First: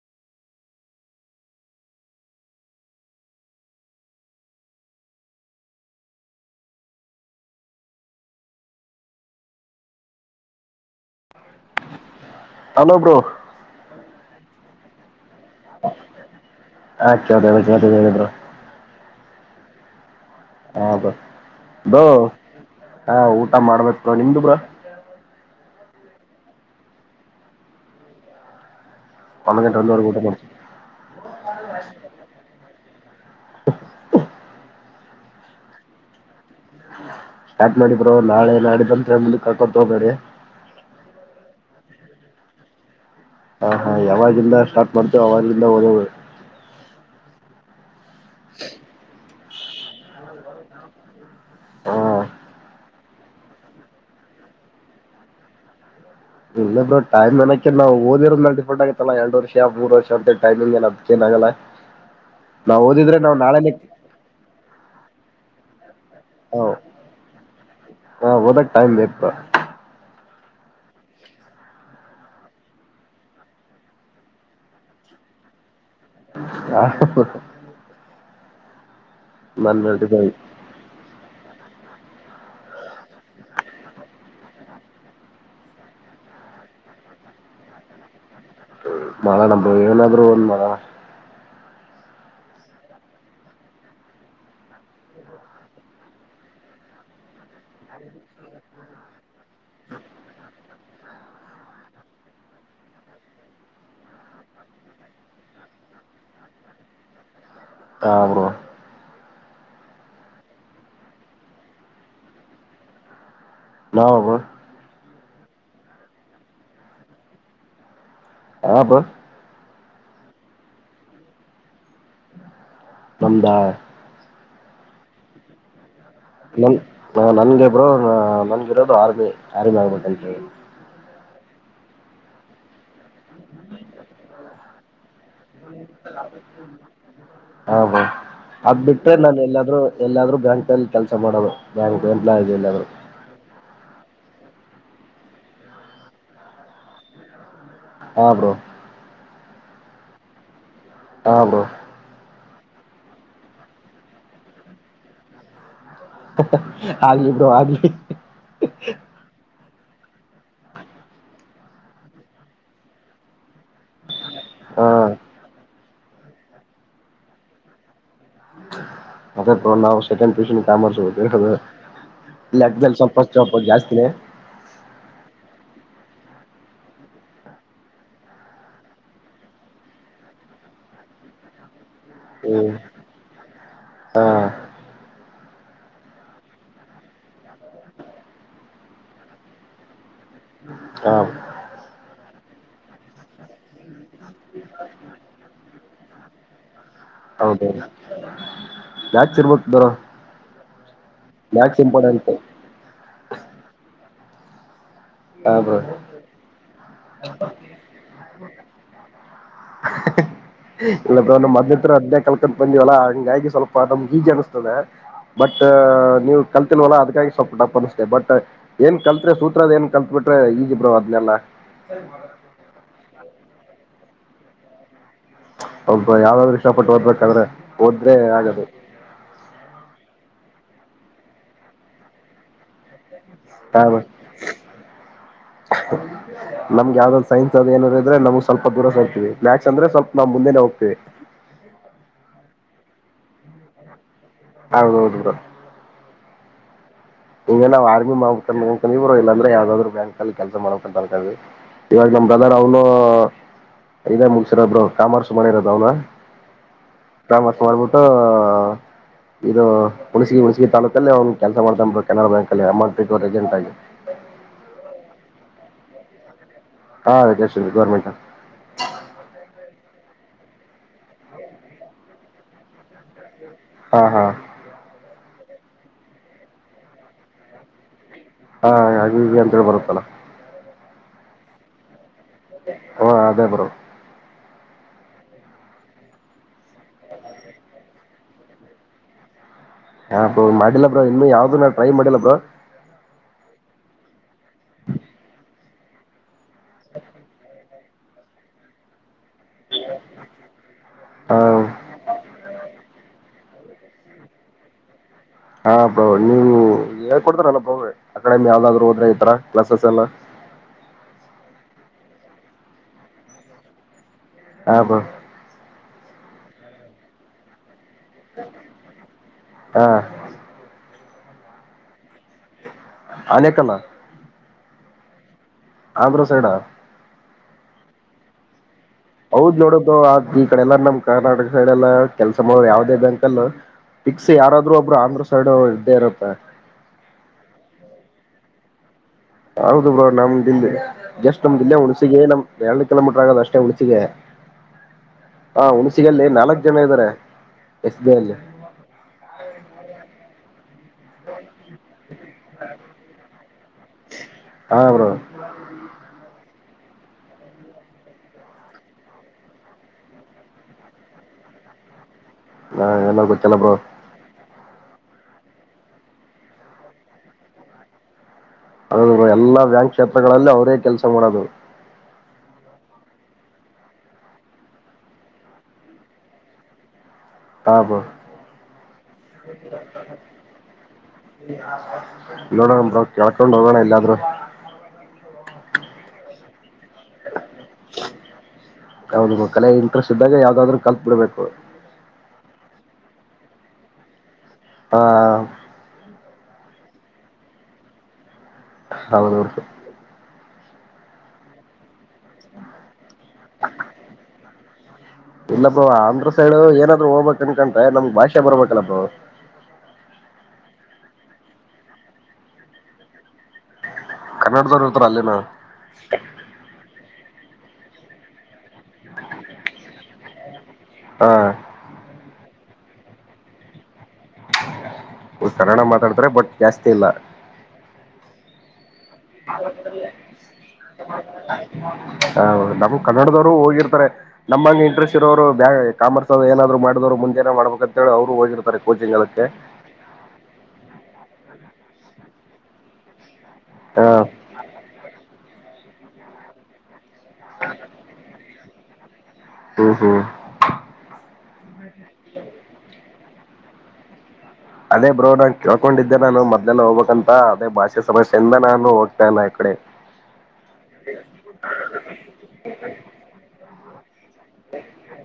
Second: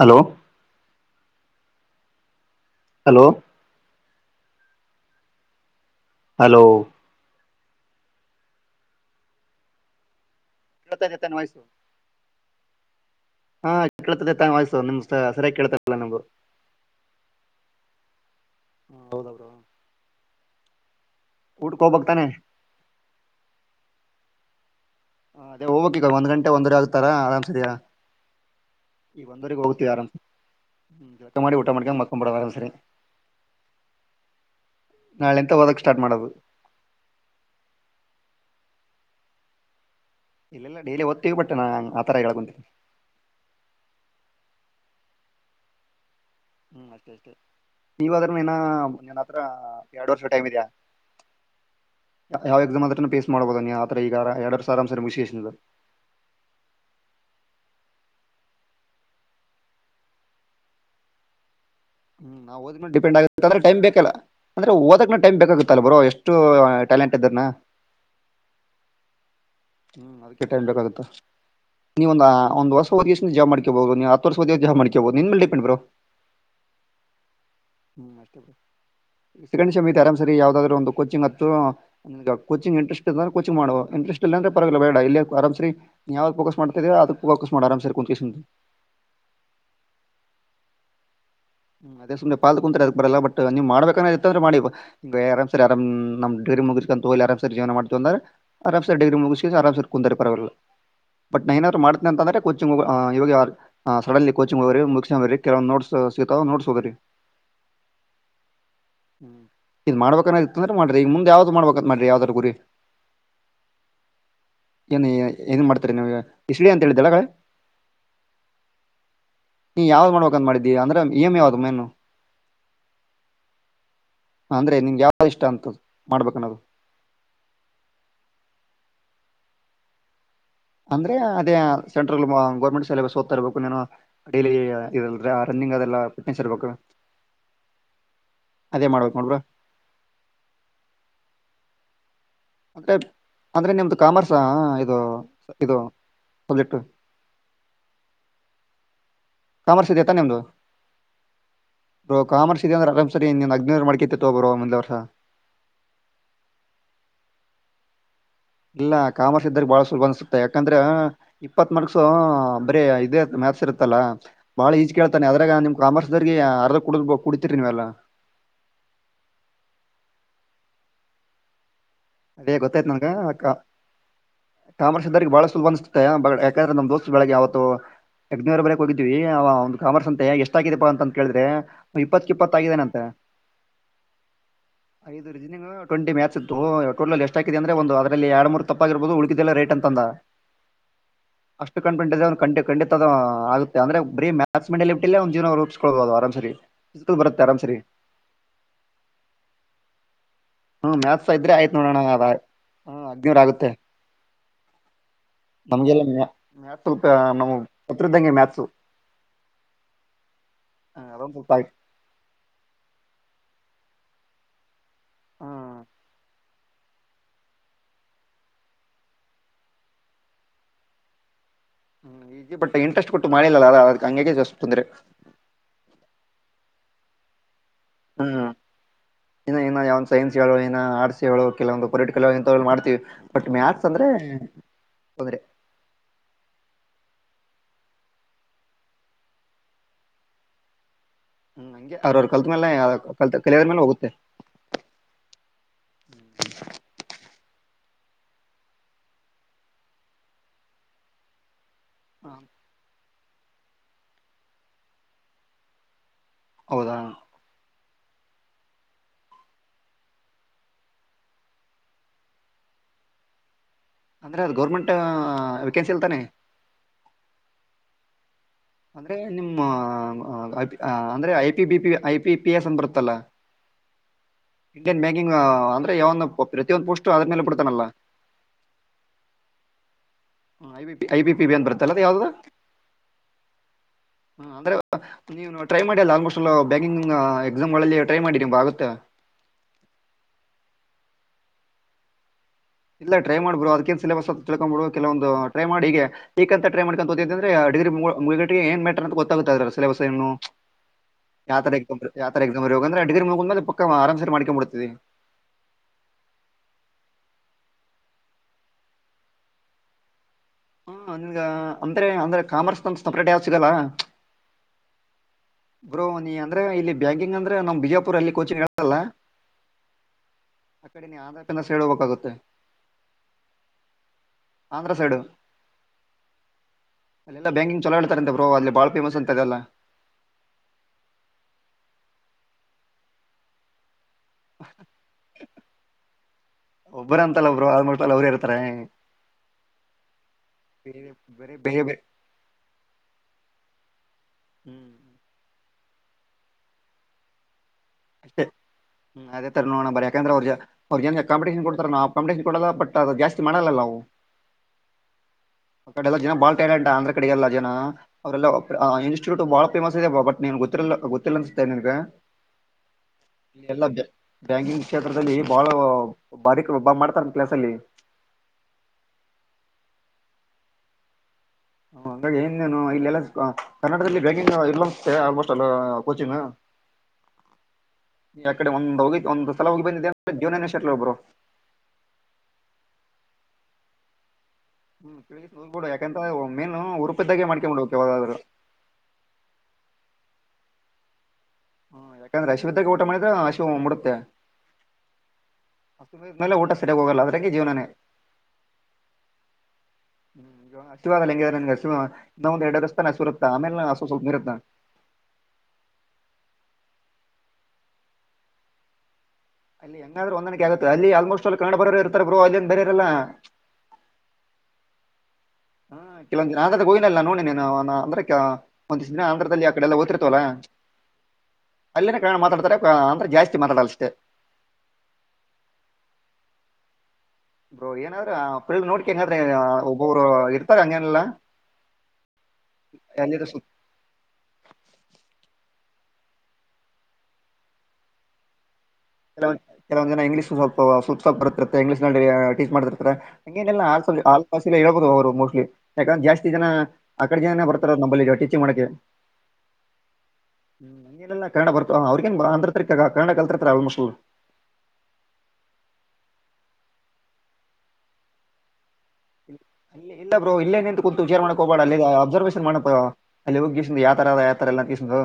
Hello. Hello. Hello. ಇತತಾನ ವಯಸ್ಸು. Hello bro. ಹಾ ಚತ ತಂಗ ನಿಮ್ದ. ಆ ಚದ ಹೇಿದರು. ಕ. ಹಬ. ದೋ ಹಾ ಊಟ ಮಾಡ್ಬೇಕ ನಿಮ್ದು ಬ್ರಾ. ಹ ಅದೇ ಹೋಗ್ಕಗ ಒಂದ್ ಗಂಟೆ ಒಂದರೆ ಆಗ್ತಾರಾ ಆರಾಮ್ಸದಯ. ಈಗ ಒಂದು ಒಂದವರೆರಿಗೆ ಗಂಟೆ ಹೋಗ್ತೀವಿ ಒಂದೂವರೆಗೆ ಆರಾಮ್ಸ ಊಟ ಮಾಡ್ತೀವಿ ಹ್ಮ ಜಟ್ಟ ಮಾಡಿ ಊಟ ಮಾಡ್ಕಂಗ ಮಕೊಬಡ ಆರಾಮ್ ಸರಿ. ನಾಳೆಂತ ಹೋದಕ್ ಸ್ಟಾರ್ಟ್ ಮಾಡದು. ಸ್ಟಾರ್ಟ್ ಮಾಡಿಿದ್ರೋ ನಾಳೆ ನಾಡ ಬಂದ್ರೆ ಮುಂದಕ್ ಕಾಕೊತ ಹೋಗಬೇಡಿ. ಇಲ್ಲ ಇಲ್ಲ ಡೈಲಿ ಓದ್ತವಿ ಬಟ್ಟ ನಾ ಆಥರ ಕೆ ಕುಂತನಿ. ಹ ಹಾ ಯಾವಾಗಿಲಿಂದ ಸ್ಟಾರ್ಟ್ ಮಾಡ್ತೇವೆ ಅವಾಗಿಲಿಂದ ಓದ. ಹ್ಮ್ ಅಷ್ಟೇ ಅಷ್ಟತ. ನೀವ ಅದ್ರ ನ. ಹ ಎರಡು ವರ್ಷ ಟೈಮ್ ಇದೆಯ. ಹಾ ಹಾವದುಮತ್ರ. ಪಫೇಸ್ ಮಾಡಬಹುದನ್ನ ಆತರ ಈಗಾರ ಎರಡರ ಸಾವಿರಾಂ ಸಾರಿ ಮುಷಿಿಸಿದರು. ಇಲ್ಲ ಟಮ್ಏನಕ ನಾ ಓದಿ್ರ ಮೇ ಡಿಫೆಂಟ್ ಆಗತ್ತಲ್ಲ ಎರಡ್ ವರ್ಷ ಮೂರ್ ವರ್ಷ ಅಂತ ಟೈಮಿಂಗ್ಏ ಅದಕ್ಕಏನ್ ಆಗಲ್ಲ. ಹ್ಮ್ ನಾ ಓದ್ ಡಿಪೆಂಡ್ ಆಗ ಅ್ರ ಟೈಮ್ ಬೇಕಲ್ಲ ಅಂದ್ರೆ ಓದಕ್ನ ಟೈಮ್ ಬೇಕಾಗುತ್ತಲ್ಲ ಬರೋ ಎಷ್ಟು ಹಾ ಟ್ಯಾಲೆಂಟ್ ಇದ್ರನ ಓದಕ್ ಟೈಮ್ ಬೇಕು ಹ್ಮ್ ಅದಕ್ಕೆ ಟೈಮಕಾಗತ್ತ ನೀವ ಒಂದ ಒಂದ ವರ್ಷದ ಜ ಮಾಡ್ಕೊಬೋುದು ನೀವು ಹತ್ತು ವರ್ಷ ಒದ ಜಾ ಮಾಡ್ಕಬೋುದು ನಿೇಲೆ ಡಿಪೆಂಡ್ ಬರೋ ಆ [unintelligible] ಹ್ಮ್ ಅಷ್ಟ [inaudible] ಶ್ರಗಣೇಶ ಶಮತಿ ಆರ್ ಡಿಪೆಂಡ್ ಸರಿ ಯಾವದಾದ್ರರು ಒಂದು ಕೋಿಂಗ್. ಈಗ ಕೋಿಂಗ ಇಂಟ್ರೆಸ್ಟ್ ಅ್ರೆ ಕೋಚಿಂಗ್ ಮಾಡುವ ಇಂ್ರೆಸ್ಟ್. ಇಲ್ಲ ಅಂದ್ರೆ ಪರವಾಗಿಲ್ಲ ಬೇಡ ಇಲ್ಲಿ ಆರಾಮ್ ಸರಿ ನೀಾವ್ದ ಫೋಕಸ್ ಮಾಡತಾ ಇದ ಅದಕ್ಫೋಕಸ್ ಮಾಡ ಆರಾಮ ಸರಿ ಕುತ್ಕ. ಮಳ ನ ಏನಾದ್ರು ಒಂದ ಮಳ. ಹ ಅದೇ ಸು್ನೆ ಪಾಲ್ ಕುಂತಾರೆ ಅದ ಬರಲ್ಲ ಬಟ್ ನೀವು್ಬೇಕ ಇತ್ತ ಅಂದ್ರ ಮಾಡಿ ಆರ್ ಸರಿ ಆರಾಮ ನ ಡೇರಿ ಮುಗ್ಕೊಂಡಂತ ಆರಾಮ. ಸರ್ ಜೀವ ಮಾಡ್ತಂದಾರೆ ಆರ್ ಸರ್ ಡಿಗ್ರಿ ಮುಗ ಆರ್ ಸರ್. ಕುಂದರೆ ಪರವಾಗಿಲ್ಲ ಬಟ್ ನಾ ನಾದ್ರು ಮಾಡ್ತೇನೆ ಅಂದ್ರೆ ಕೋಚಿಂಗ್ ಇವಾಗ ಸಡನ್ಲಿ ಕೋಚಿಂಗ್ ಹೋಗ್ರ ಮು್ರ ಕೆಲ ನೋಟ್ಸ್ ಚ ತಾವು್ ನೋಡ್ಸೋದ್ರರಿ. ನಾವು ಹ್ಮ್ ಇದ್ ಮಾಡ್ಬೇಕನ ಇತ್ತಂದ್ರ ಮಾಡ್ರಿ ಈಗ ಮುಂದೆ ಯಾವ್ದ್ ಮಾಡ್ಬತ್ ಮಾಡ್ರಿ ಯಾವ್ದ್ರ ಗುರಿ ನಾವು ನೀ ಏನ್ ಮಾಡ್ತಾರೆ ನೀ ಇಸ್ಲಿ ಅಂತ ಹೇಳಿದ್ದಳಗಡೆ ಹಬ [unintelligible] ಯಾವ್ ಮಾಡ್ಬೇಕಂದ ಮಾಡಿದ್ದಿ ಅಂದ್ರೆ ಈಾಮ ಆದು ಮೆನನು ನನ್ನ ದ ಅಂದ್ರೆ ನಿ್ಗೆ ಯಾವ್ದ್ ಇಷ್ಟ ಅಂತದ ನ ನನ್ಗೆಬ್ರು ನನ್ಗಿರೋದು ಆರ್ ಅರಿಮಿ ಮಾಡಗಟೇಿ [unintelligible] ಅ್ರೆ ಅದೇ ಸೆಂಟ್ರಲ್ ಗೌರ್ಮೆಂಟ್ ಸೆಬಸ್ ಓದ್ಾ ಇರಬೇಕು ಡೈಲಿ ರನ್ನಿಂಗ್ ಅದೆಲ್ಲ ಫಿಟ್ನೆಸ್ ಇರ್ಬೇಕು ಹಬಾ ಅದ್ ಅದೇ ಬಿಟ್ಟ್ರೆ ಮಾಡ್ಬೇಕು ನೋಡ್ಬ್ರ ನಾನು ಎಲ್ಲಾದ್ರರು ಎಲ್ಲಾದ್ರರು ಗಂಟೆಯಲ್ಲಿ ಕೆಲ್ಸ ಮಾಡೋದು ಯವು ಅಂದ್ರೆ ಅಂದ್ರೆ ನಿಮ್ದು ಕಾಮರ್ಸ್ ಇದು ಇದು ಸಬ್ಜೆಕ್ಟ್ ಹಾ ಬ್ರೋ ಕಾಮರ್ಸತ ನೆಮದು ಹಾಬೋ ಂದ್ರೆರ್ ಸರಿ ಅಗ್ನ ಮಾಡ್ಕತ್ತ ತಬರ ಮುಂದೆ ವರ್ಷ ಆಗಿ ಬ್ರೋ ಆಗಿ ಇಲ್ಲ ಕಾಮರ್ಸ್ ಇದ್ದ್ರ ಬಾಳಷ್ಟ ುಲ್ ಅನ್ಸುತ್ತ ಯಾಕಂದ್ರೆ ಇಪ್ಪತ್ ಮಾರ್ಕ್ಸು ಬರೀ ಇದೇ ಮ್ಯಾಥಸ್ ಇರತ್ತಲ್ಲ ಬಹಳ ಹಾ ಈಜ ಕೇಳ್ತೆ ಅದಾಗ ನಿಮ್ ಕಾಮರ್ಸ್ದರಿಗೆ ಅರ್ಧ ಕುಡ ಕುಡ್ತಿೀರಿ ನೀವೆಲ್ಲ ಮತ್ತ ನ ಸಕ ಕರ್ [unintelligible] ಅದ ಗೊತ್ತಾಯ್ತು ನನಗೆ ಜಾಸ್ತಿನೇ ಕಾಮರ್ಷ್ ಇದ್ದರ್ಿಗೆ ಬಾಳ ಸುಲಭ ಅತ ಮ ಯಾಕಂದ್ರೆ ನಮ್ ದೋಸ್ತ್ ಬೆಳಗ್ಗೆ ಅವವತ್ತು ಎಗ್ನವರ ಬಳಗೆ ಹೋಗಿದೀವಿ ಆ ಒಂದು ಕಾಮರ್ಸ್ ಅಂತೆ ಎಷ್ಟ ಆಗಿದಪ್ಪಾ ಅಂತ ಕೇಳಿದ್ರೆ ಇಪ್ಪತ್ ಹ್ಮ್ ಇಪ್ಪತ್ತಾಗಿದ್ದೇನೆಂತೆ. ಐದು ರಿಜನಿಂಗ್ ಟ್ವೆಂಟಿ ಮ್ಯಾಚ್ ಇತ್ತು ಎಷ್ಟ ಹಾಕಿದೆ ಅಂದ್ರೆ ಒಂದು ಅದರಲ್ಲಿ ಎರಡ್ ಮೂರು ತಪ್ಪರ್ಬಹುದು ಉಳಕಲ್ಲ ರೇಟ್ ಅಂತ ಅಂದ ಹಾ ಅಷ್ಟು ಕಫಿಡೆಂಟ್ ಂಡಿತ ಆಗುತ್ತೆ ಅಂದ್ರೆ ಬರೀೀ ರೂಪಬದುರ ಬರುತ್ತೆ ಆರರಿ ಯಾಕ ಇರ್ಬದಾರ ಹ್ಮ್ ಮ್ಯಾತ್ಸ್ ಇದ್ರೆ ಆಯ್ತ ನೋಣದ ವರ ಆಗುತ್ತೆ ಹಾ ಬ್ರೋ ನಮ್ಗೆಲ್ಲ ಸ್ವಲ್ಪ ನಮ್ ಪತ್ರದ್ದಂಗೆ ಮ್ಯಾಥಸು ಇಲ್ಲ್ ಮದ್ ಹತ್ರ ಹದೇ ಕಲ್ಕಂತ ಬಂದಿವವಲ್ಲಾ ಹಂಗಾಗಿ ಸ್ವಲ್ಪ ಪಾದಮ ಗೀ ಜನಿಸ್ತದೆ ಬಟ್ ಹ್ಮ್ ನೀವು ಕಲ್ತಿನ್ವಲ್ಲ ಅದಕ್ಕಾಗಿ ಸ್ವಲ್ಪಟಪ್ಪಪ್ ಅನ್ಿಸತೆ ಬಟ್ ಏನ್ ಕಲ್ತ್ೆ ಸೂತ್ರದ ಏನ್ ಕಲ್ತ್ ಬಿಟ್ರೆ ಈಗಿಬ್ರು ಅದ್ನೆಲ್ಲ. ಹ್ಮ್ ಈಜ ಬಟ್ಟೆ ಇಂಟ್ರೆಸ್ಟ್ ಕೊಟ್ಟ ಮಾಡಿಲ್ಲಲ್ಲ ಅ ಅದಕ್ಕೆ ಹಂಗ ಜಾಸ್ ತೊಂದ್ರೆ ಒಬ್ಬ ಯಾವ್ದಾದ್ರು ಇಷ್ಟಪಟ್ಟ ಓದ್ಬೇಕಾದ್ರೆ ಓದ್ರೆ ಹ್ಮ್ ಆಗದು ಇನ್ನ ಇನ್ನ ಯಾವ ಸೈನ್ಸ್ ಹೇಳೋ ಏನ ಆರ್ಟ್ಸ್ ಹೇಳೋ ಕೆಲವೊಂದು ಪೊಲಿಟಿಕಲ್ ಆಂತ ಮಾಡ್ತೀವಿ ಬಟ್ ಹ ಮ್ಯಾಥ್ಸ್ ಅಂದ್ರೆ ಹದ್ರೆ ಸೈನ್ಸ್ದ ಏನ್ರೆ ನಮಗೆ ಸ್ವಲ್ಪ ದರ ಸರ್ತವಿ ಮ್ಯಾಥಸ್ ಅಂದ್ರ ಸ್ವಲ್ಪ ನಾ ಮುೆನೆ ಹ್ತೀವಿ ಹ್ಮ್ ಹಂಗೆ ಅವ್ರವ್ರ ಕಲ್ತ್ ಮೇಲೆ ಕಲ್ ಕೆಲವ ಮೇಲೆ ಹೋಗುತ್ತೆ ಹೌದೌದುಡ ಹ್ಮ ಹಂಗೆ ನಾವ್ ಆರ್ಮಿ ಮಾಡ್ಬೇಕ್ರರು ಇಲ್ಲಂದ್ರೆ ಯಾವ್ದಾದ್ರು ಬ್ಯಾಂಕ್ ಅಲ್ಲಿ ಕೆಲಸ ಮಾಡಬೇಕಂತ ಅನ್ಕವಿ ಇವಾಗ ನಮ್ಮ್ ಬ್ರದರ್ ಅವನು ಇದ ಮುಂಗಸರೊಬ್ರು ಕಾಮಾರ ಸುಮನೆ ಇರೋದ ಅವ್ನ ಹೌದಾ ಕಾಮ ಸವಾರಬ ಇದು ಹುಣಸಗಿ ಹುಣಸಗಿ ತಾಾಲೂಕಲ್ಲಿ ಅವ್ನ್ ಕೆಲಸ ಮಾಡ್ತೊಂಡ್ ಬ ಕೆನರಾ ಬ್ಯಾಂ ಅಲ್ಲಿ ಅಮಂಟಕ್ ಏಜೆಂಟ್ಗಿ ಅಂದ್ರೆ ಅದು ಗೌರ್ಮೆಂಟ್ ವೆೇಕೆನ್ಸಿ ಅಲ್ತಾನೆ ಹಾದ ಜಸ್ಿ ಗೌರ್ಮೆಂಟ್ ಹ ಅಂದ್ರೆ IP B P I P P S ಅಂದ ಬರುತ್ತಲ್ಲ ಹಾ ಹಾ ಇಂಡಿಯನ್ ಬ್ಯಾಂಕಿಂಗ್ ಅಂದ್ರೆ ಯಾವಂದು ಪ್ರತಿಯೊಂದು ಪೋಸ್ಟ್ ಅದ್ರ ಮೇಲೆ ಬಿಡ್ತಾನಲ್ಲ ಹಾ ಹಾಗ ಅಂತೇಳಿ ಬರುತ್ತಲ. ಹಐ B I B P B ಅಂತ ಬರ್ಲ್ಲ ಯಾವ್ದದು. ಹಓ ಅದೇ ಬರೋ. ಹ ಅಂದ್ರೆ ನೀವು ಟ್ರೈ ಮಾಡಿ ಅಲ್ಲ ಆಲ್ಮೋಸ್ಟ್ ಎ ಬ್ಯಾಂಕಿಂಗ್ ಎಕ್ಸಾಮ್ಗಳಲ್ಲಿ ಟ್ರೈ ಮಾಡಿ ನಿಮ ಆಗುತ್ತೆ. ಹಾ ಬ ಮಾಡಿಲ್ಲ ಬ್ರ ಇನ್ನು ಯಾವ್ದು ನಾ ಟ್ರೈ ಮಾಡಿಲ್ಲ ಬ್ರೋ. ಇಲ್ಲ ಟ್ರೈ ಮಾಡ್ಬುರು ಅದಕ್ಕೇನ್ ಸಿಲೆಬಸ್ ಅ ತಿಳ್ಕೊ್ ಬಿೋಡು ಕೆಲವಂದು ಟ್ರೈ ಮಾಡಿ ಈಗೆ. ಈಕಂತ ್ರೈ ಮಾಡ್ಕಂತತ ಅ್ರೆ. ಡಿಗ್ರಿ ಮುಗೇಟಿಗೆ ಏನ ಮ್ಯಾಟ್ರಿನ್ ಹೊತ್ [unintelligible] ಸಿಲೆಬಸ್ ಏನು ಹಾ ಯಾವತರ ಎ ಯಾವರತರ ಎಕ್ಸಾಮ್ ಬ ಡಿಗ್ರಿ ಮುಗಿದ ಮೇಲೆ ಪಕ್ಕ ಆರಾಮ ಸಿರಿ ಮಾಡ್ಕೊಂಡ ಬಿಡತಿ ಹಾ ಪ್ರ ನೀವು ಹೇಳ್ಕೊಡ್ತರಣ ಪ್ರ ಅಕಾಡೆಮಿ ಯಾವ್ದಾದ್ರು ಹೋದ್ರೆ ಈತರ ಕ್ಲಾಸಸ್ ಎಲ್ಲ ಹಾ ನಿನ್ಗ ಅಂದ್ರೆ ಅಂದ್ರೆ ಕಾಮರ್ಸ್ ನ ಸಪ್ರಟ ಯ ಸಿಗಲ್ಲ ಆ ಬ್ರೋ. ಬ್ರೋ ನೀ ಅಂದ್ರೆ ಇಲ್ಲಿ ಬ್ಯಾಂಕಿಂಗ್ ಅಂದ್ರೆ ನಮ್ ಬಿಜ. ಪೂರ ಅಲ್ಲಿ ಕೋಚಿಂಗ್ ಹೇಳತಲ್ಲ. ಹಾ ಆ ಕಡೆ ನೀ ಆಧ ತ ಸೇ ಹೇಳಬೇಕಾಗುತ್ತೆ. ಅನೇಕಲ್ಲ. ಆಂಧ್ರ ಸೈಡು. ಆ ಆಂದ್ರಾದ್ರಾಸೈಡಾ. ಅಲ್ಲ ಬ್ಯಾಂಂಗ್ ಚಲ ಹೇತಾರೆ ಅ ಬ್ರ ಅಲ್ಲಿಾಳ. ಹೌದ್ ನೋಡೋದು ಆದ ಈ ಕಡೆ ಎಲ್ಲ ನಮ್ ಕರ್ನಾಟಕ ಸೈಡ್ಲ್ಲ ಕೆಲ್ಸ ಮಾಡುವ ಯಾವದೇ ಬ್ಯಾಂಕ ಅಲ್ಲ ಯಾರಾದ್ರೂ ಒಬ್ರು ಆಂಧ್ರ ಸೈಡ್ ಇದ್ದೇ ಇರುತ್ತೆ ಟ್ರೈ ಹೌದು ಬ್ರೋ ನಮ್ದ ಇಲ್ಲಿ ಜಸ್ಟ್ ಇಲ್ಲಿ ಬೇರೆ ನಮ್ದಿಲ್ಲೇ ಬೇರೆ ಬೇರೆ ಹುಣಸಿಗೆ ನಮ್ ಎರಡು ಕಿಲೋಮೀಟರ್ ಆಗದ ಅಷ್ಟೇ ಹುಣಸಿಗೆ ಹ್ಮ್ ಹ ಹುಣ ಸಿಗಲ್ಲಿ ನಾಲ್ಕ್ ಜನ ಇದ್ದಾರೆ ಎಸ್ ಬಿ ಐ ಅಲ್ಲಿ ಅಷ್ಟೇ ಹ್ಮ ಅದೇ ತರನೋಡಣ ಯಕಂದ್ರ ಬರೆ ಅವ್ರ ಜನ ಕಾಂಪಿಟೇಶನ್ ಕೊ ಕ ಕೊಡಲ್ಲ ಬಟ್ ಅ ಜಾಸ್ತಿ ಮಾಡಲ್ಲ ಹಾ ಬ್ರೋ ಆ ಕಡೆಲ್ಲ ಜನ ಬಾ ಡಿಫ್ರೆಂಟ್ ಆಂಧ್ರ ಕಡೆಗೆಲ್ಲ ಜನ ಅವರೆಲ್ಲ ಇನ್ಸ್ಟಿಟ್ಯೂಟ್ ಬಹಳ ಫೇಮಸ್ ಇದೆ ಬಟ್ ಗೊ ಗೊತ್ತಿಲ್ಲ ಅನ್ಸುತ್ತೆ ನಿನ್ಗ ಹಾ ಎಲ್ಲ ಗೊತ್ತಲ್ಲ ಇಲ್ಲಿ ಬ್ರೋ ಎಲ್ಲ ಬ್ಯಾಂಕಿಂಗ್ ಕ್ಷೇತ್ರದಲ್ಲಿ ಬಾಳ ಬಾರಿಕ್ ಒಬ್ಬ ಮಾಡ್ತಾರ ಕ್ಲಸ್ಲ್ ಅ ಎಲ್ಲಾ ಬ್ಯಾಂಕ್ ಕ್ಷೇತ್ರಗಳಲ್ಲಿ ಅವರೇ ಕೆಲಸ ಮಾಡೋದು ಹಾಗಗಿ ಇನ್ನೇನು ಇಲ್ಲಲ್ಲ ಕರ್ನಾಟಕದಲ್ಲಿ ಬ್ಯಾಂಕಿಂಗ್ ಇಲ್ಲ ಅನ್ನುಸ್ತೇ ಆಲ್ಮೋಸ್ಟ್ ಕೋಚಿಂಗ್ ಹ ಬ್ರೋ ಆ ಕಡೆ ಒಂದ್ ಹೋಗಿ ಒಂದ್ ಸಲ ಹೋಗಿ ಬಂದಿದ್ದೆ ಅಂದ್ರೆ ಜೀವನನೇ ಶಟ್ಲ್ ಬ್ರೋ ನೋಡಂ ಬ್ರೋ ಡ ಹೋದಣ ಎಲ್ಲಾದ್ರೂ ಹುಂ ಕೆಳಗಿಸಿ ಹೋಗಬಿಡು ಯಾಕೆಂತಂದ್ರ ಮೇನು ಉರುಪದಾಗೆ ಮಾಡ್ಕೊಂಡು ಹೋಗಕ ಯಾವದಾದ್ರ ಕಲ್ತಬಿಡಬೇಕು ಹ್ಮ ಯಾಕಂದ್ರೆ ಅಶ್ವಿದಾಗ ಊಟ ಮಾಡಿದ್ರೆ ಅಶ್ ಮುಡುತ್ತೆ ಹಾ ಮೇಲೆ ಊಟ ಸರಿಗಿ ಹೋಗಲ್ಲ ಅದ್ರಕ್ಕೆ ಜೀವನೇ ಹೌದು [unintelligible] ಹ್ಮ್ ಹಸಿವಾಗಲ್ಲ ಹೆಂಗಗೆ ಹಸಿವ ಇನ್ನೊಂದ ಎರಡಷ್ಟು ಸುರತ ಆಮೇಲೆ ಸ್ವಲಪ ಹಸಿವ ಇರ್ತಾ ಹೋಗಬೇಕಕ್ ಅನ್ಕಂತ್ರೆ ನಮ್ಗ್ ಭಾಷೆ ಬರ್ಬೇಕಲ್ಲಪ್ಪ ಅಲ್ಲಿ ಹೆಂಗಾದ್ರರು ಹೊಂದಾಣೆ ಆಗುತ್ತೆ ಅಲ್ಲಿ ಆಲ್ಮೋಸ್ಟ್ ಅ ಕನ್ನಡ ಬರರು ಇರ್ತಾರ ಬ್ರೋ ಅಲೆನ್ ಬೇರೆರರಲ್ಲ ಕನ್ನಡದವ್ರ ಇರ್ತಾರ ಅಲ್ಲೇನ. ಹಾ ಕೆವೊಂದ್ನ ಆಗಾದ ಹೋಗ್ನಲ್ಲ ನೋಡಿ ನ. ಅಂದ್ರಕ್ಕಾ ಒಂದಿಸ ದಿನ ಆಂಧ್ರದಲ್ಲಿ ಅಕಾಡೆಲ್ಲ ಹೊತಿರ ತೋಲಾ ಹಾ ಮಾತಾಡ್ತಾರೆ ಅಂದ್ರೆ ಜಾಸ್ತಿ ಮಾತಾಡಲ್ಲ ಅಷ್ಟೇ ಒ ಕನ್ನಡ ಮಾತಾಡ್ತಾರೆ ಬಟ್ ಜಾಸ್ತಿ ಇಲ್ಲ ಬ್ರೋ ಏನಾದ್ರ [unintelligible] ಹ ನಮ್ ಅಲ್ಲಿ ಕನ್ನಡದವರು ಸ್ವಲ್ಪ ಹೋಗಿರ್ತಾರೆ ನಮ್ಮಂಗೆ ಇಂಟ್ರೆಸ್ಟ್ ಇರೋರು ಬ ಕಾಮರ್ಸ್ ಏನಾದ್ರು ಮಾಡಿದವ್ರು ಮುಂದೆನ ಮಾಡಬೇಕ ಅಂತ ಹೇಳಿ ಅವರು ಹೋಗಿರ ಕೆಲ ಕೇಲೋವೊಂದ ಜನ ಇಂಗ್ಲೀಷ್ ಸ್ವಲ್ಪ ಸ್ವಲ್ಪ ಬರುತ್ ತೇ ಇಂಗ್ಲಷ ನಲ್ಲಿ ಟೀಚ್ ಮಾಡಿರ್ತಾರೆ. ಹಂಗೇನಿಲ್ಲ ಹ ಆರ್ಟ್ಸ್ ಅಲ್ಲಿ ಆಸ ಪಾಸಲ್ಲಿ ಹೇಳಬಹುದು ಅವರು ಮೋಸ್ಟ್ಲಿ. ಯಾಕಂದ್ರೆ ಜಾಸ್ತಿ ಜನ ಆಕಡೆಗೇ ನೇ ಬರ್ತಾರೆ ನಮ್ಮಲ್ಲಿ ಟೀಚಿಂಗ್ ಮಾಡಕ್ಕೆ. ಹ್ಮ್ ಹ್ಮ್ ಹ್ಮ್ ಹಂಗೇನಿಲ್ಲ ಕನ್ನಡ ಬರ್ತವ ಅವ್ರಗೇನ ಬಂದಿರತಾವ್ ಅಗಾವ. ಕನ್ನಡ ಕಲ್ತಿರ್ತಾರ್ ಆಲ್ಮೋಸ್ಟ್. [unintelligible] ಅದೇ ಬ್ರೋ ನಾನ್ ಕೇಳ್ಕೊಂಡಿದ್ದೆ ನಾನು ಮದ್ಯಾನ ಹೋಗ್ಬೇಕ ಅಂತ ಅದೇ ಭಾಷೆ ಸಮಸ್ಯೆಯಿಂದ ನಾನು ಹೋಗ ಇಲ್ಲಿ ಇಲ್ಲಿ ಇಲ್ಲ ಬ್ರೋ ಇಲ್ಲೇ ನಿಂತ ಕುೂಂತು ವಿಚೇರ್ ಮಾಡಕ್ ಹೋಗಬೇಡ ಅಲ್ಲಿದ ಅಬ್ಸರ್ವೇಶನ್ ಮಾಡ ಅಲ್ಲಿ ಹೋಗಿಗಿಸಿಂದ ಯಾವತರ ಅದ ಯಾವತರ ಇಲ್ಲ ಅಂತಗಿಸಿಂದ.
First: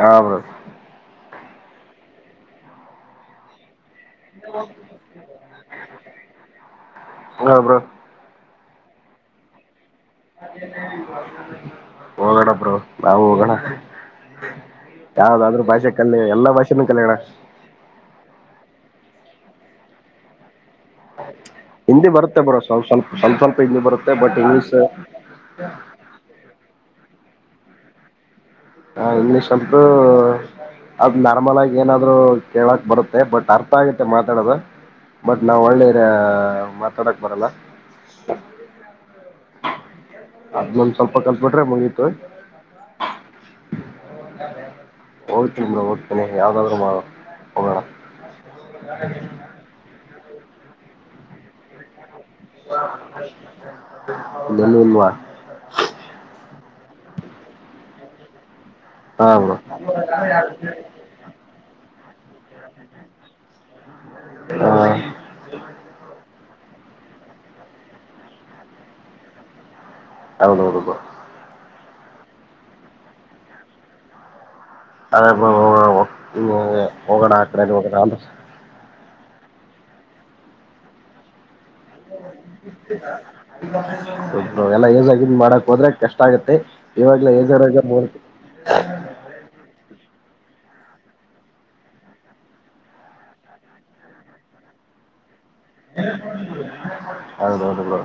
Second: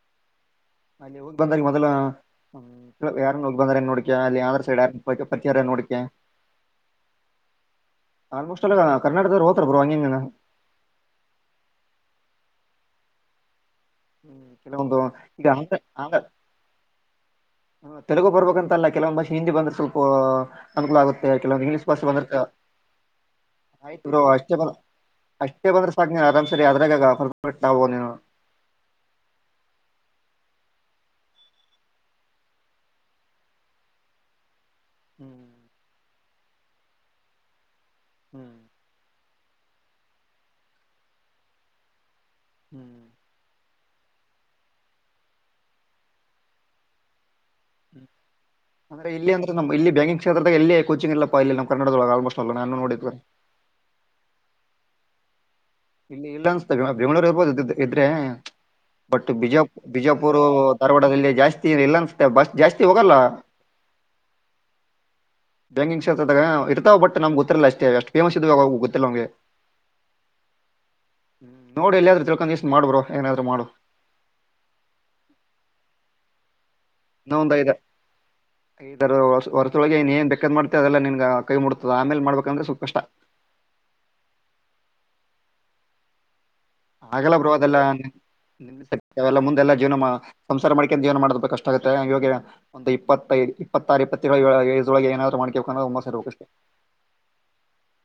ಹಾ ಬ್ರೋ ಬಂದಲ್ಲಿ ಮೊದಲ ಯಾವ, ಇಲ್ಲ ಯಾರನ ಹೋಗಿ ಬಂದಾರನ ನೋಡ ಇಗ. ಅಲ್ಲಿ ಯಾವರೆ ಸೈಡ್ ಪರಿಚೆ ಆದಾರ್ನ ನೋಡಿಕ ಹ ಬ್ರೋ ಆಲ್ಮೋಸ್ಟಾಲ ಕರ್ನಾಟಕ ದಾವ್ರ ಹೋಗತಾರ್ ಬ್ರೋ ಹಂಗ ಹಿಂಗ್ ಹೋಗ್ಬೇಡ ಬ್ರೋ. ನಾವು ಹೋಗೋನಾ. ಹ್ಮ್ ಕೆಲವೊಂದು ಈಗ ಅಂತ ಕಲಿ ಆಂದ್ರಾ, ಎಲ್ಲಾ ಭಾಷೆನೂ ಕಲಿಯೋಣ ಹ್ಮ್ ತೆಲುಗು ಬರ್ಬೇಕಂತಲ್ಲ ಕೆಲವೊಂದ ಬಾಷ ಹಿಂದಿ ಬಂದ್ರ ಸ್ವಲ್ಪ ಅನುಕೂಲ ಆಗುತ್ತೆ ಕೆಲವೊಂದು ಇಂಗ್ಲೀಷ್ ಭಾಷೆ ಹಿಂದಿ ಬಂದಿರತ ಬರುತ್ತೆ ಬ್ರೋ ಸ್ವಲ್ಪ ಸ್ವಲ್ಪ ಸ್ವಲ್ಪ ಸ್ವಲ್ಪ ಹಿಂದಿ ಆಯ್ತ ಬರುತ್ತೆ ಬ್ರೋ ಬಟ್ ಅಷ್ಟೇ ಬ ಇಂಗ್ಲೀಷ್ ಅಷ್ಟೇ ಬಂದ್ರೆ ಸಾಕ ನಿ ಆರಾಮ್ ಸರಿ ಅದ್ರಾಗ ಹೊ ಭಟ್ಟ ಆಗಬಹುದ್ನೇನೋ. ಹ ಇಂಗ್ಲಿಷ್ ಸ್ವಲ್ಪ ಅದ ನಾರ್ಮಲ್ ಆಗಿ ಏನಾದ್ರು ಕೇಳಕ್ ಬರುತ್ತೆ ಬಟ್ ಅರ್ಥ ಆಗುತ್ತೆ ಮಾತಾಡೋದು. ಬಟ್ ನಾವ್ ಹ್ಮ್ ಒಳ್ಳೇದ ಹ ಮಾತಾಡಕ್ ಬರಲ್ಲ. ಹ್ಮ್ ಅದನೊಂದ ಸ್ವಲ್ಪ ಕಲ್ತಬಿಟ್ರೆ ಮುಗಿತ ಹ್ಮ್ ಹೋಗ್ತೀನ ಬ್ರೋ ಹೋಗ್ತಿನಿ ಯಾವ್ದಾದ್ರು ಮ ಹ್ಮ್ ಅಂದ್ರೆ ಇಲ್ಲಿ ಅಂದ್ರೆ ನಮ ಇಲ್ಲಿ ಬ್ಯಾಗಿಂಗ್ ಕ್ಷೇತ್ರ ದಾಗ್ ಎಲ್ಲಿ ಕೋಚಿಂಗ್ ಇಲ್ಲಪ್ಪ ಇಲ್ಲಿ ನಮ್ಮ ಕರ್ನಾಟಕದೊಳಗೆ ಆಲ್ಮೋಸ್ಟ [unintelligible] ಇಲ್ಲಿ ಯಲ್ಲೂ ಇಲ್ವಾ. ಇಲ್ಲಿ ಇಲ್ಲ ಅನಸ್ತೇ ಬ್ರೋ ಬೆಂಗಳೂರು ಇರ್ಬೋದು ಇದ್ದಿದ ಇದ್ರೆ. ಹಾ ಬಟ್ ಬ್ರೋ ಬಿಜಾ ಬಿಜಾಪುರೂ ಧಾರವಾಡದಲ್ಲಿ ಜಾಸ್ತಿ ಇಲ್ಲ ಅನ್ಸ್ ತ್ತೆ ಬಸ್. ಜಾಸ್ತಿ ಹೋಗಲ್ಲ ಹ ಬ್ಯಾಂಕಿಂಗ್ ಕ್ಷೇತ್ರದಾಗ ಬಟ್ಟ ನಮ್ ಗೊತ್ತಲ್ಲ ಅಷ್ಟೇ ಅಷ್ಟ ಫೇಮಸ್ ಇದು ಗೊತ್ತಿಲ್ಲ ಅವ್ಗೆ ಹೌಹೌದೌಬ ನೋಡಿ ಎಲ್ಲಿಯಾದ್ರೂ ತಿಳ್ಕೊಂಡು ಇಷ್ಟ ಮಾಡ್ಬ ಏನಾದ್ರರು ಮಾಡು ಅದೇ [unintelligible] ಹೋಗೋಣ ಅ ಕಡೆಗೆ ಹೋಗೋಣ ಇದ ಹೊರತೊಳಗೆ ಏನ್ ಬೇಕಕ್ಕದ ಮಾಡತತೆ ಅದೆಲ್ಲ ನಿನ್ ಎಲ್ಲ ಏಗಿದ್ ಮಾಡಕ್ ಹೋದ್ರೆ ಕಷ್ಟ ಆಗುತ್ತೆ ಹಾಗಲ್ಲ ಬ್ರೋ ಅದೆಲ್ಲ ನಿಸೆಲ್ಲ ಮುಂದೆಲ್ಲಾ ಜೀವನ ಸಂಸಾರ ಮಾಡ್ಕೊಂಡಂತ ಏನ್ ಮಾಡ ಕಷ್ಟ ಆಗುತ್ತೆ ಇಾಗ ಒಂದು ಇಪ್ಪತ್ತೈದು ಇಪ್ಪತ್ತಾರು ಇಪ್ಪತ್ತ ಇದೊಳ ಏನಾದ್ ಮಾಡ ಹೌದ್ ಹೌದು ಬ್ರೋ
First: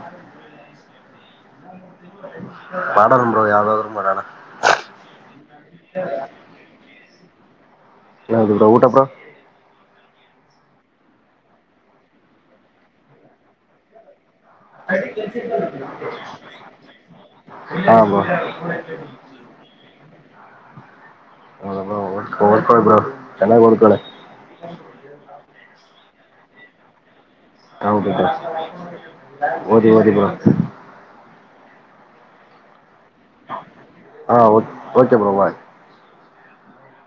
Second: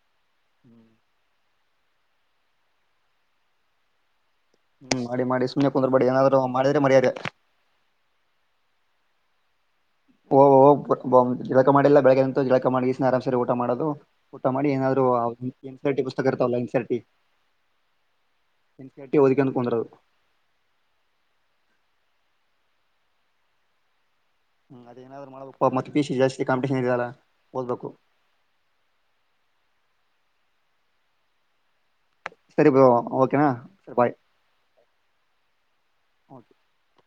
ಮಾಡೋಣ ಬ್ರೋ ಯಾವ್ದಾದರೂ ಮಾಡಡಣ ಹ್ಮ್ ಮಾಡಿ ಮಾಡಿ ಸುಮ್ಮನೆ ಕುಂದ್ರ ಬೇಡಿ ಏನಾದ್ರು ಮಾಡಿದ್ರೆ ಮರ್ಯಾರೆ ಯದು ಬ್ರಾ ಊಟ ಬ್ರೋ ಓಹ ಜಿಳಕ ಮಾಡಿಲ್ಲ ಬೆಳಗ್ಗಂತು ಜಿಳಕ ಮಾಡಿ ಆರಾಮ್ಸರಿ ಊಟ ಮಾಡೋದು ಊಟ ಮಾಡಿ ಏನಾದ್ರು ಎನ್ ಸಿರ್ ಟಿ ಪುಸ್ತಕ ಇರ್ತಲ್ಲ ಎನ್ ಸಿರ್ರ್ ಹಾ ಬ್ರೋ ಓದ ಕುಂದದು ಹ ಚೆನ್ನಾಗಿ ಡ್ಕಣ [unintelligible] ಹ್ಮ್ ಅದೇನಾದ್ ಮಾಡಬೇಕು ಮತ್ತ ಪ ಸಿ ಜಾತಿಾಂಪಿಟಷನ್ ಇದಲ್ಲ ಹೌದುದ್ದ ಓದಿ ಓದಿ ಬ್ರೋ ಹ [inaudible] ಸರಿಪ ಬ್ರೋ ಓಕೆನಾ ಸರಿ ಹಾ ಓಕೆ ಬ್ರೋ ಬಾಯ್ ಹೌದು [inaudible]